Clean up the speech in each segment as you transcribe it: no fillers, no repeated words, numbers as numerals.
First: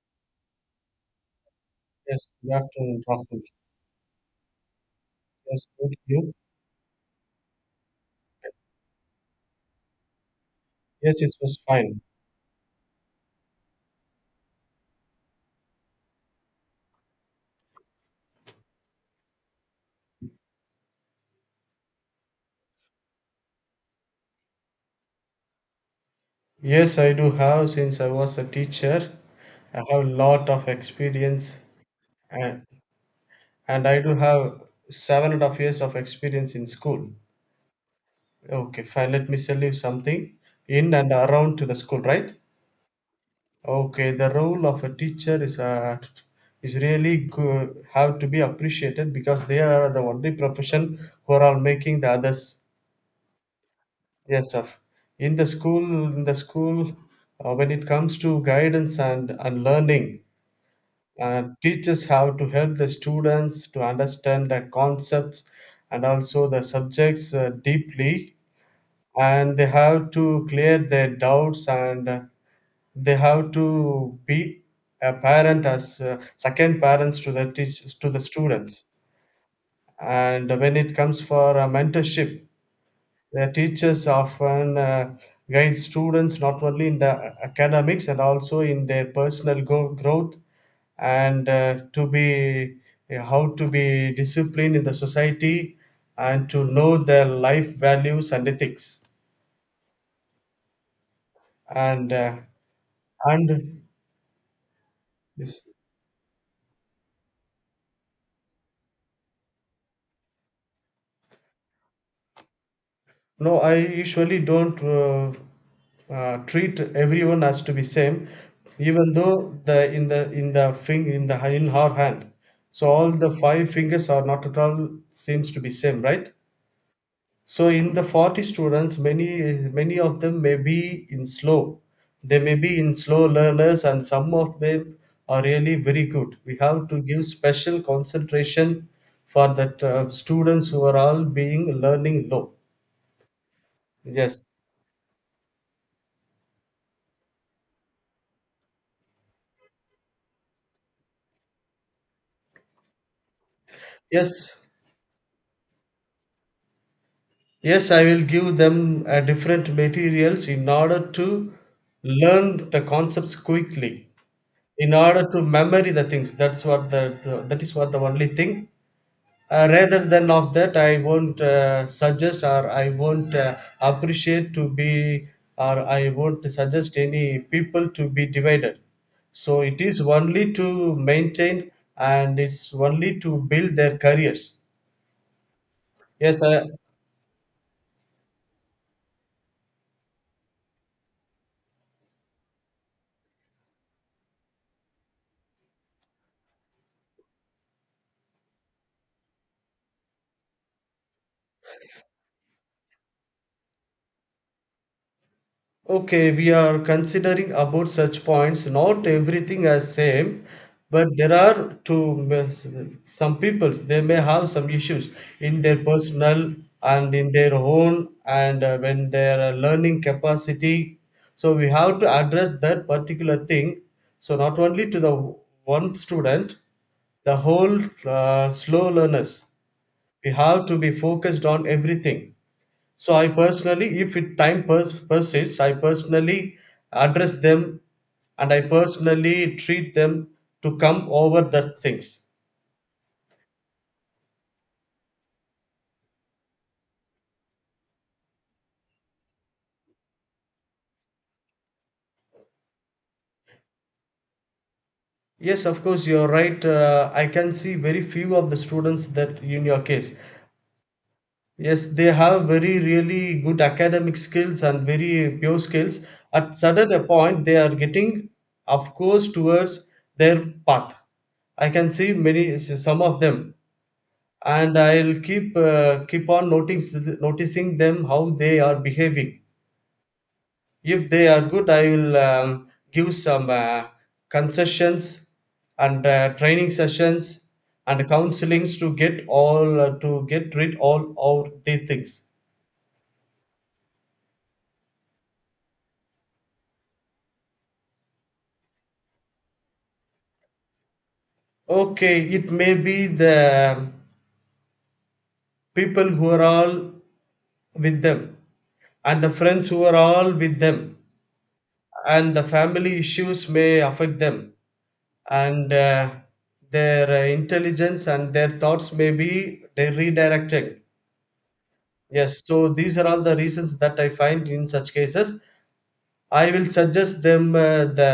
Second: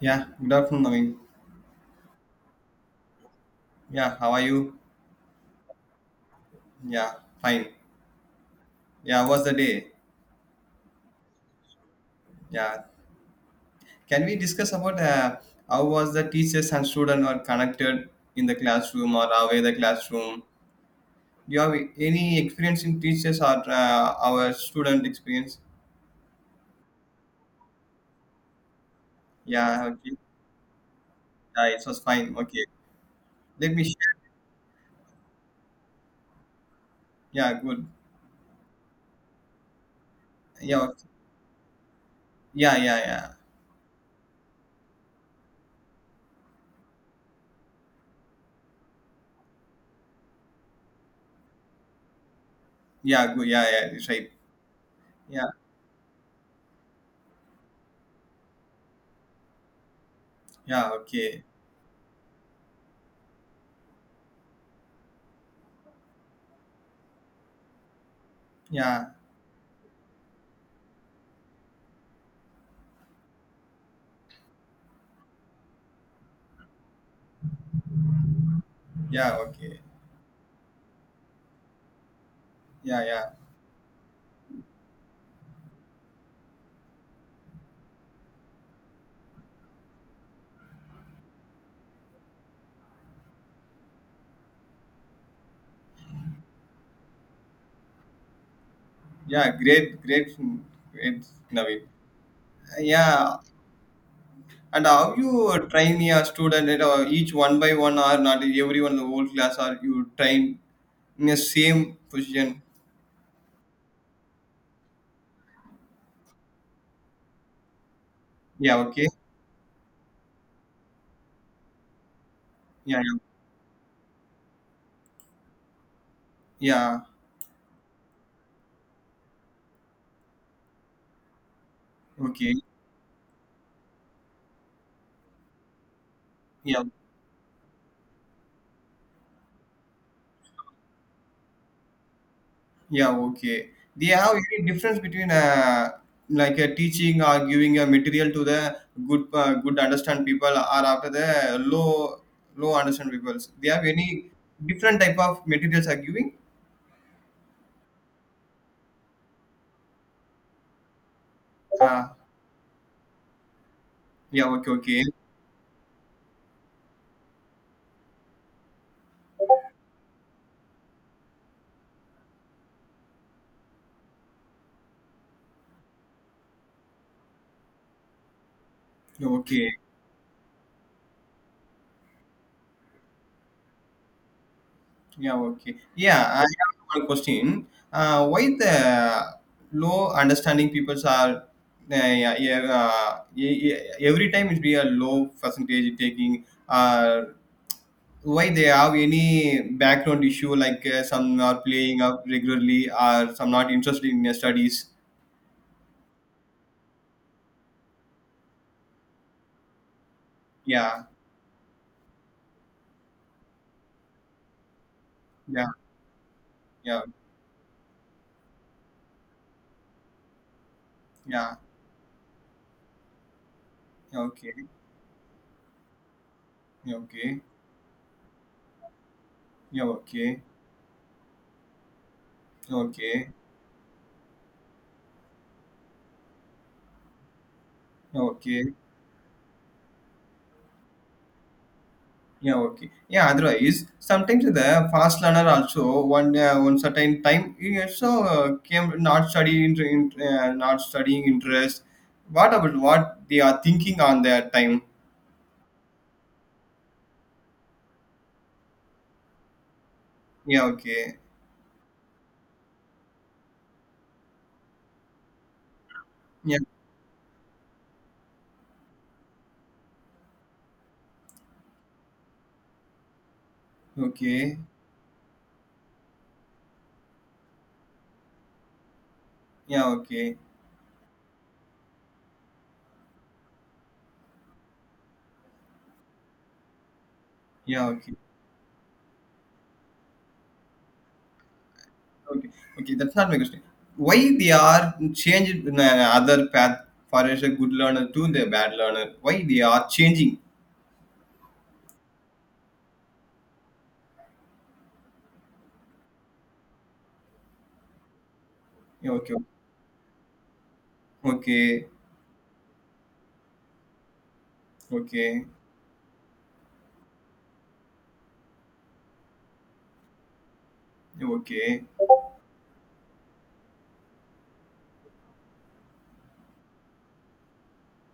Yeah, good afternoon, Naveen. Yes, good afternoon, Rahul. Yeah, how are you? Yes, good you. Yeah, fine. Yeah, how was the day? Yes, it was fine. Yeah, can we discuss about how was the teachers and student were connected in the classroom or away the classroom? Do you have any experience in teachers or our student experience? Yes, I do have since I was a teacher. I have Yeah, a okay. lot of experience Yeah, it was fine. and Okay, let me and I do share. have 7.5 years of experience in school. Yeah, good. Okay, fine. Let me tell you something Yeah, in okay. and around to the school, right? Yeah, yeah, yeah. Okay, the role of a teacher is really good, have to be appreciated because they are the only profession who are all making the others. Yeah, good. Yeah, yeah, it's right. Yes, sir. In the Yeah, school, in the school, when it comes to guidance and learning, yeah, okay. Teachers have to help the students to understand the concepts and also the subjects deeply, Yeah, and they have to clear their doubts and they have to be a parent as second parents to the teachers to the students. yeah, okay. And when it comes for mentorship, Yeah, yeah. the teachers often guide students not only in the academics and also in their personal growth and to be how to be disciplined in the society and to know their life values and ethics Yeah, great, great, great, Naveen. and uh, Yeah, and and how yes. you train your student? Each one by one, or not everyone, the whole class, or you train in the same position? No, I usually don't treat everyone as to be same, Yeah, okay. even though the in the thing in the in her hand. So Yeah, all yeah, the five fingers are not at all seems to be same, right? yeah, So in the 40 students, many of them may be in slow. They may okay. be in slow learners, and some of them are really very good. We Yeah, have to give special concentration for that students who are all being learning low. yeah, okay. They have Yes, any difference between like a teaching or giving a material to the good understand people, or after the low understand people. They have any yes. different type of materials are giving? Yes, I will give them different materials in order to Uh, learn the concepts quickly, yeah, okay, in okay. order to memory the things. That's what the that is what the only thing. Rather than of that, I won't suggest or I won't appreciate to be or I won't suggest any people to be divided. So Okay. it is only to maintain and it's only to build their careers. Yeah, okay. Yeah, I Yes, have I. one question. Why the low understanding peoples are yeah, yeah, every time it be a low percentage taking why they have any background issue like some are playing up regularly or some not interested in their studies. Okay, we are considering about such points. Not everything as same, Yeah, but there are two some peoples. They may have some issues in yeah, their personal yeah, and in their own, and when their learning capacity. So yeah. we have to address that particular thing. Yeah, So okay, not only to the one student, yeah, the okay, whole slow learners. yeah, We okay, have to be focused on everything. So I okay, personally, if it time persists, I personally address them yeah, and I okay. personally treat them to come over the things. Yeah, okay. Yeah, otherwise, sometimes the fast learner also one certain time he also came not studying not studying interest. What about what they are thinking on their time? Yes, of course, you're right. I can see very few of the students that in your case. Yeah, okay. Yes, they have very really good academic skills and very pure skills. At Yeah, sudden a point, they are getting, of course, towards their path. I can see many some of them okay. and I'll keep keep on noticing them how they are behaving. Yeah, okay. If they are good, I will give some concessions and training sessions Yeah, and okay. counselings to get all to get rid all of the things. Okay, okay. That's not my question. Why they are changed in other path for as a good learner to the bad learner? Why they are changing? Okay, it may be the people who are all with them Yeah, and the okay. friends who are all with them Okay. and the family issues may affect them Okay. and their intelligence and their thoughts may be they redirected. Yeah, okay. Yes, so these are all the reasons that I find in such cases. I will suggest them the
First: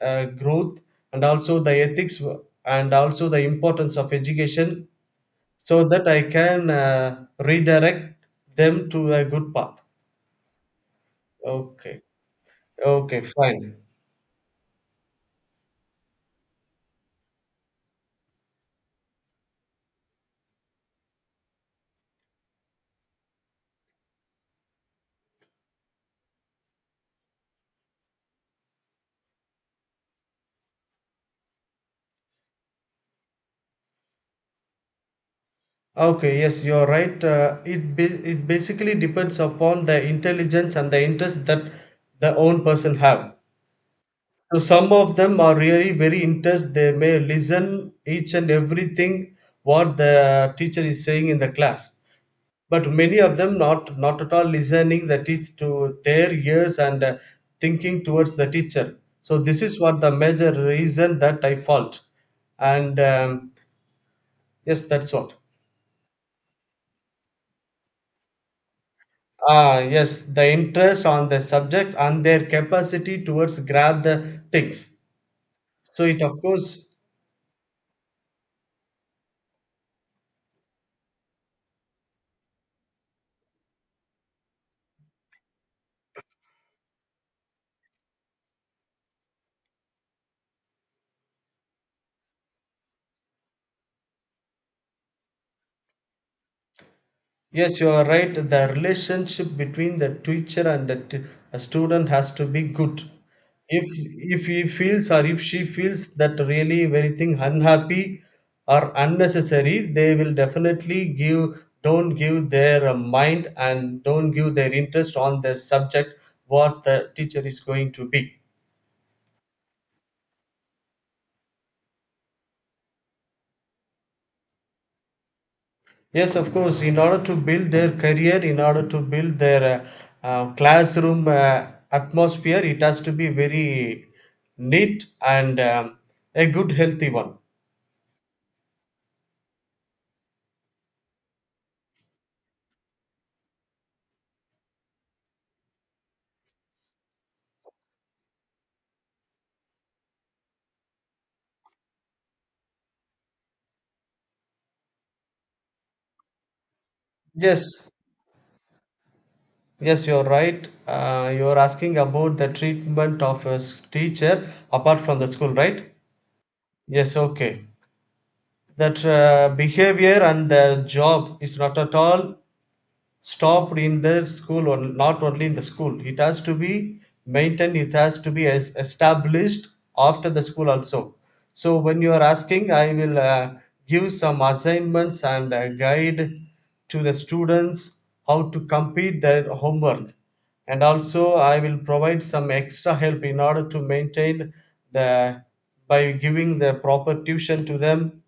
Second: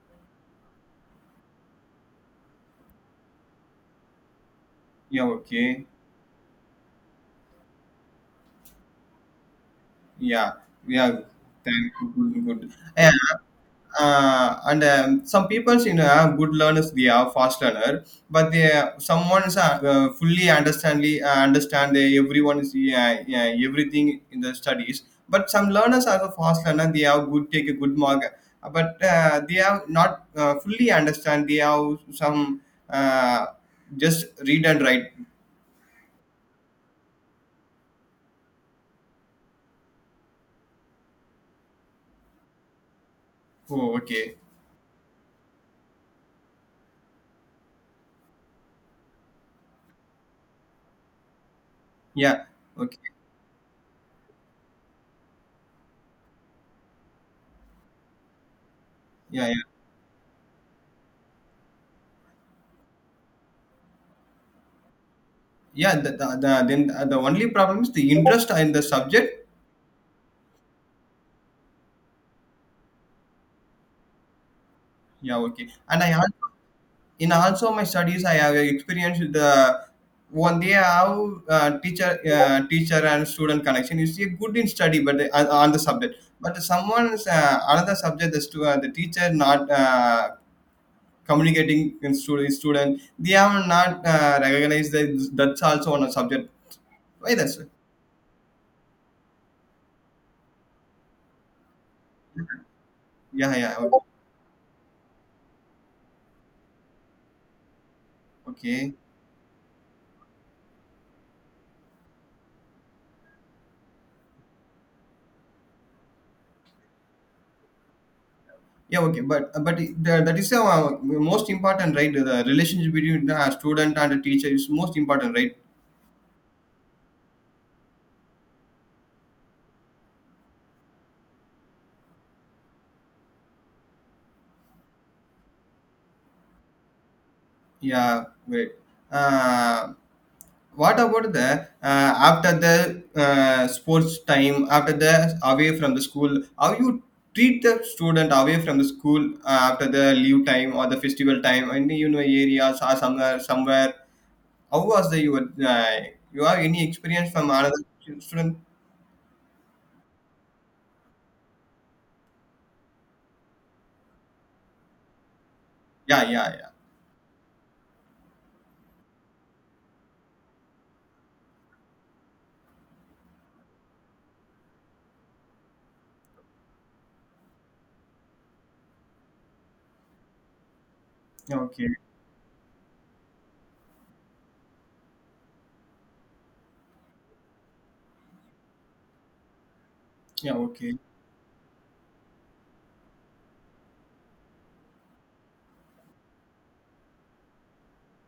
growth and also the ethics and also the importance of education Yeah, so okay. that I can redirect them to a good path. Yeah, yeah. Thank Okay. you. Good, good. And, Okay, fine. uh, and um, some people, are good learners. They are fast learner, but they someone's fully understandly understand they everyone is yeah, yeah, everything in the studies. But some learners are the fast learner. They have good take a good mark, but they have not fully understand. They have some uh, just read and write. Okay, yes, you're right. It basically depends upon the intelligence and the interest that the own person have. Oh, okay. So some of them are really very interest. They may listen each and everything what the teacher is saying in the class. Yeah. But Okay. many of them not at all listening the teach to their ears and thinking towards the teacher. So Yeah. this is what the major reason that I fault. And yes, that's what. Yeah, then the only problem is the interest in the subject. Ah, yes, the interest on the subject and their capacity towards grab the things. Yeah, okay. And So I it also, of course, in also my studies, I have experienced the one day how teacher and student connection is, see, good in study, but on the subject. But someone's another subject, the teacher not communicating in student, they have not recognized that that's also on a subject. Why that's yes, you are right. The relationship between the teacher and a student has to be good. yeah, yeah, If if he feels or if she feels that really very thing unhappy or okay. unnecessary, they will definitely give don't give their mind and don't give their interest on the subject what the teacher is going to be. Yeah, okay, but that is most important, right? The relationship between the student and the teacher is most important, right? Yes, of course, in order to build their career, in order to build their classroom atmosphere, it has to be very neat and a good, healthy one. Yeah, right. Uh, what about the after the sports time, after the away from the school, how you treat the student away from the school after the leave time or the festival time, any areas or somewhere? How was the your you have any experience from another Yes, student? yes, you're right. You're asking about the treatment of a teacher apart from the school, right? Yeah, yeah, yeah. Yes, okay. That behavior and the job is not at all stopped in the school or not only in the school, it has to be maintained, it has to be established after the school also. Yeah, So okay. when you are asking, I will give some assignments and a guide to the students how to complete their homework, Yeah, and okay. also I will provide some extra help in order to maintain the by giving the proper tuition to them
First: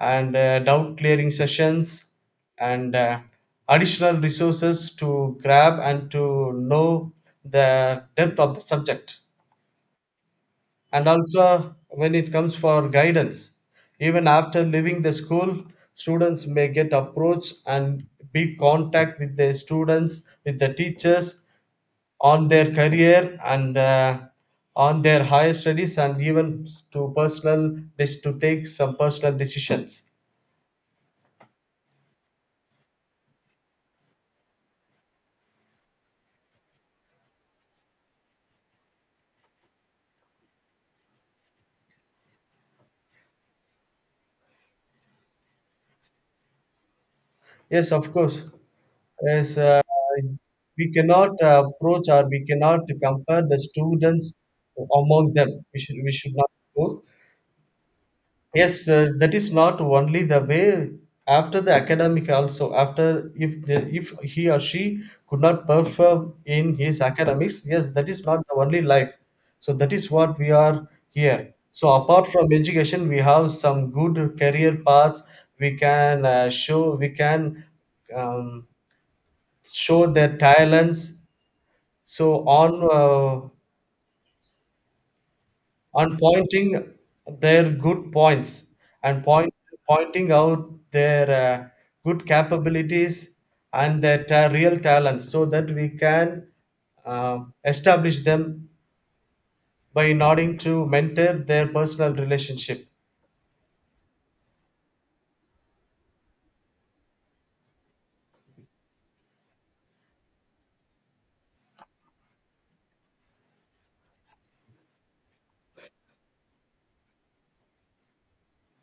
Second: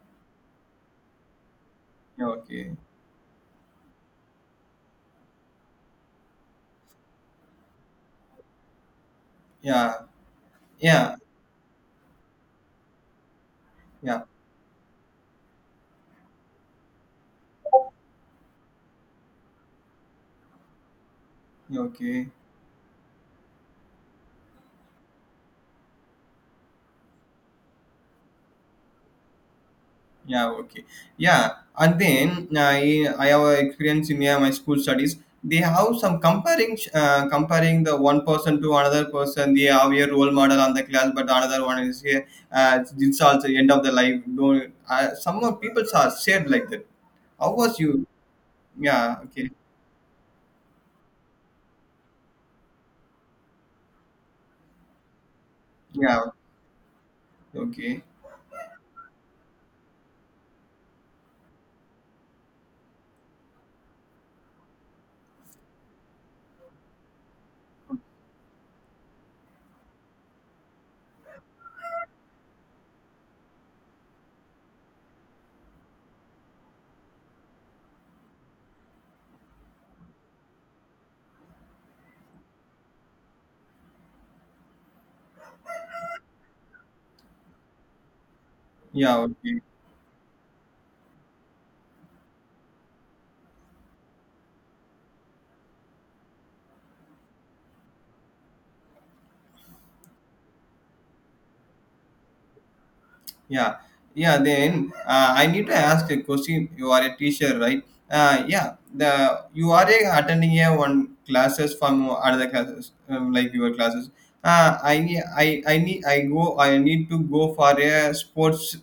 and doubt clearing sessions Yeah, okay. and additional resources to grab and to know the depth of the subject. Yeah, And yeah, also when it comes for guidance yeah, even after leaving the school, students may get approach and be contact with the students with the teachers yeah, okay, on their career and on their higher studies and even to take some personal decisions. yeah, okay, yeah, and then I have a experience in, yeah, my school studies. They have some comparing the one person to another person. They have a role model on the class, but another one is here. It's also end of the life, don't some of people are shared like that. How was Yes, you? of course. Yeah, okay, Yes, we cannot approach or we cannot compare the students among them. We should, we yeah, should not do. okay, Yes, that is not only the way after the academic also, after if the, if he or she could not perform in his academics, yes, that is not the only life. So that is what we are here. So apart from education, we have some good career paths. We can show we can um, show their talents, so on pointing their good points yeah, and okay. pointing out their good capabilities and their real talents, so that we can uh, establish them by nodding to mentor their personal relationship. Yeah, yeah. Then I need to ask a question. You are a teacher, right? Yeah. The you are a, attending a one classes from other classes like your classes. I need to go for a sports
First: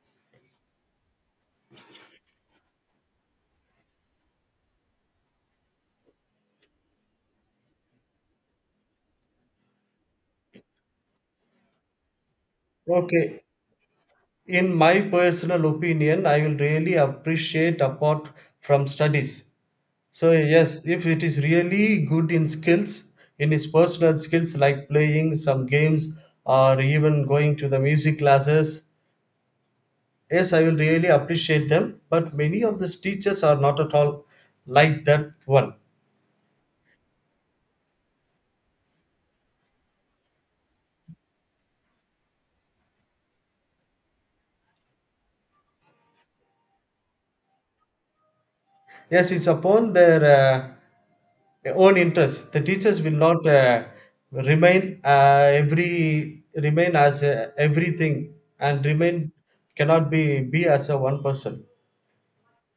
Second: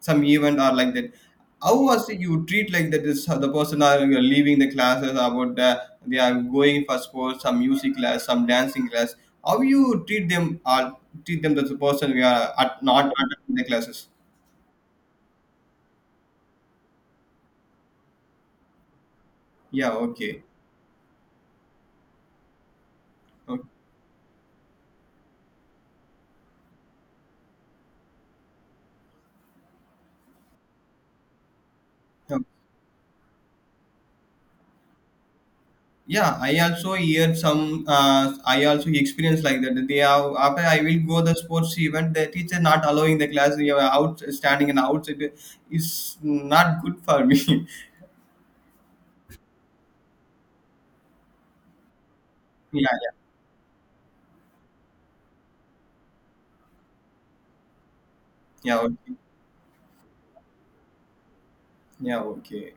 some event or like that. How was it you treat like that? Is how the person are you are leaving the classes about they are going for sports, some music class, some dancing class. How you treat them or treat them as a person we are at, not Okay, attending the classes? in my personal opinion, I will really appreciate apart from studies. Yeah, So okay. yes, if it is really good in skills, in Okay. his personal skills like playing some games or even going to the music classes, yes, I will really appreciate them. But Um, many of these teachers are not at all like that one. Yeah, I also hear some, I also experience like that. They have, after I will go the sports event, the teacher not allowing the class, you are out standing and outside is not good for me. Yes, it's upon their own interest. The Yeah, teachers yeah, will not remain uh, remain as everything yeah, and okay. remain cannot be be as a one person. Yeah, okay.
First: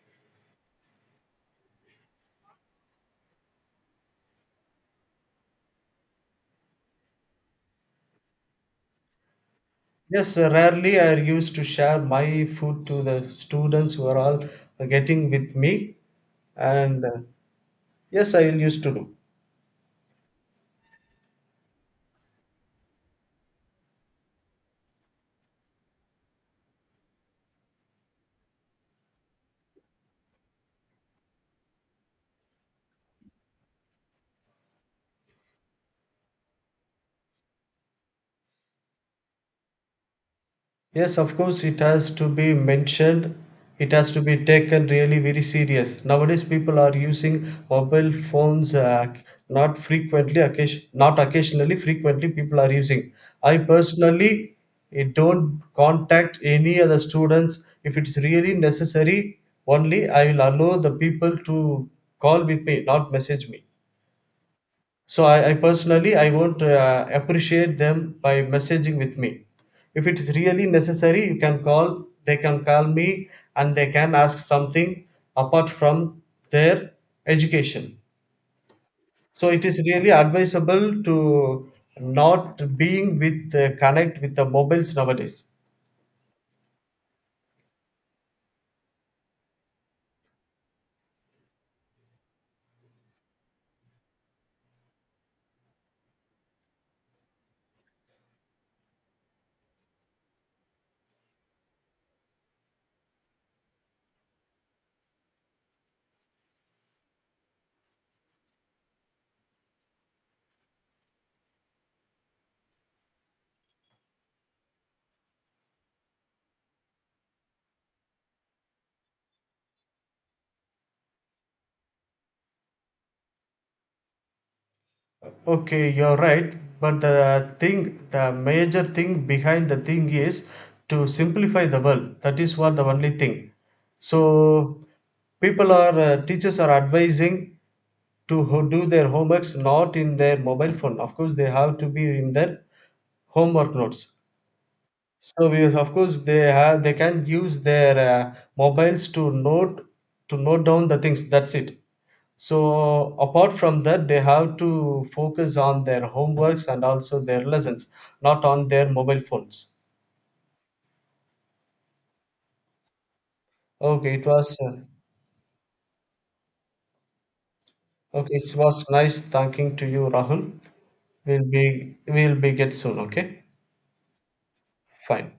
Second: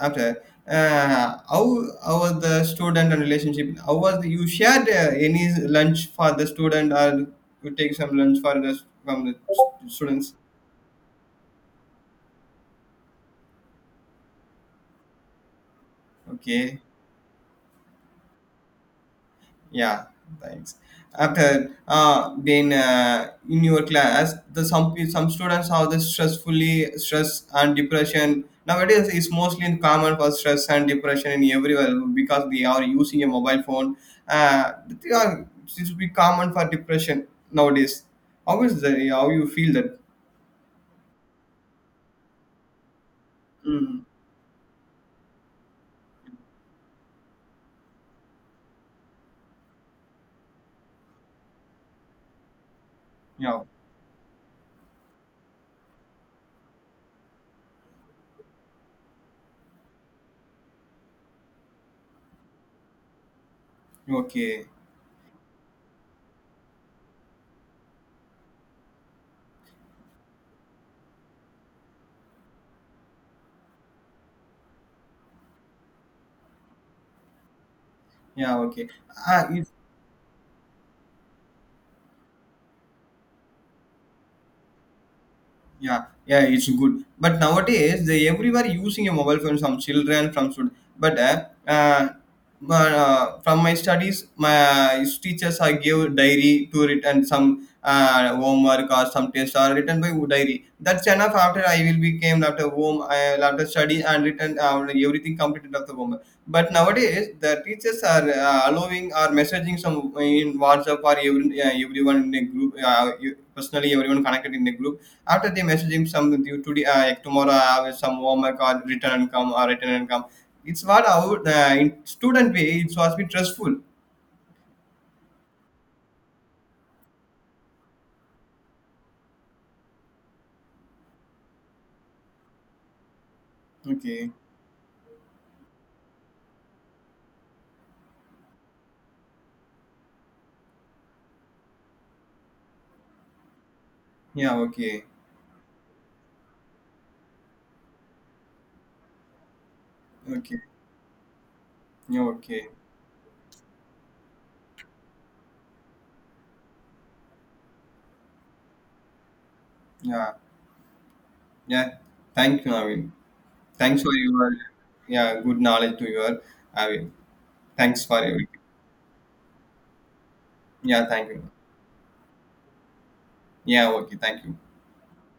After, uh, how, how was the student and relationship? How was, you shared any lunch for the student or you take some lunch for from the students? Yes, rarely I used to share my food to the students who are all getting with me, Okay. and yes, I will used to do. Yeah, thanks. After then In your class, the some students have the stress and depression. Nowadays, it's mostly common for stress and depression in everywhere because they are using a mobile phone. They are It should be common for depression nowadays. How is the How you feel that? Yes, of course, it has to be mentioned. It Mm. has to be taken really very serious. Nowadays, people are using mobile phones not frequently, not occasionally. Frequently, people are using. I Yeah. personally don't contact any other students if it's really necessary. Only I will allow the people to call with me, not message me. Okay. So I personally I won't appreciate them by messaging with me. If it is really necessary, you can call. They can call me and they can ask something apart from their education. Yeah. Okay. So Uh, it is really advisable to not being with connect with the mobiles nowadays. Yeah, yeah, it's good. But nowadays, they everybody using a mobile phone. Some children, from student. But from my studies, my teachers I give diary to write, and some homework or some tests are written by diary. That's enough. After I will became after home, I will after study and written everything completed after homework. But nowadays, the teachers are allowing or messaging some in WhatsApp or everyone in a group. Personally, everyone connected in a group after they message him some due today, like tomorrow I have some homework or return and come or return and come. It's what our in student way. It was be trustful. Okay, you're right. But the thing, the major thing behind the thing is to simplify the world. That is what the only thing. Okay. So people are, teachers are advising to do their homeworks not in their mobile phone. Of course, they have to be in their homework notes. Yeah. Okay. So we, of course, they have they can use their mobiles to Okay. note down the things. That's it. Yeah. Okay. So apart from that, they have to focus on their homeworks and also their lessons, not on their mobile phones. Yeah. Yeah. Thank you, Navin. Thanks for Okay, it was your, yeah, good knowledge to your, Navin. Thanks for okay, your, it was nice talking to you, Rahul. yeah. Thank we'll you. be we'll be get soon. Okay, Yeah. Okay. Thank you. fine.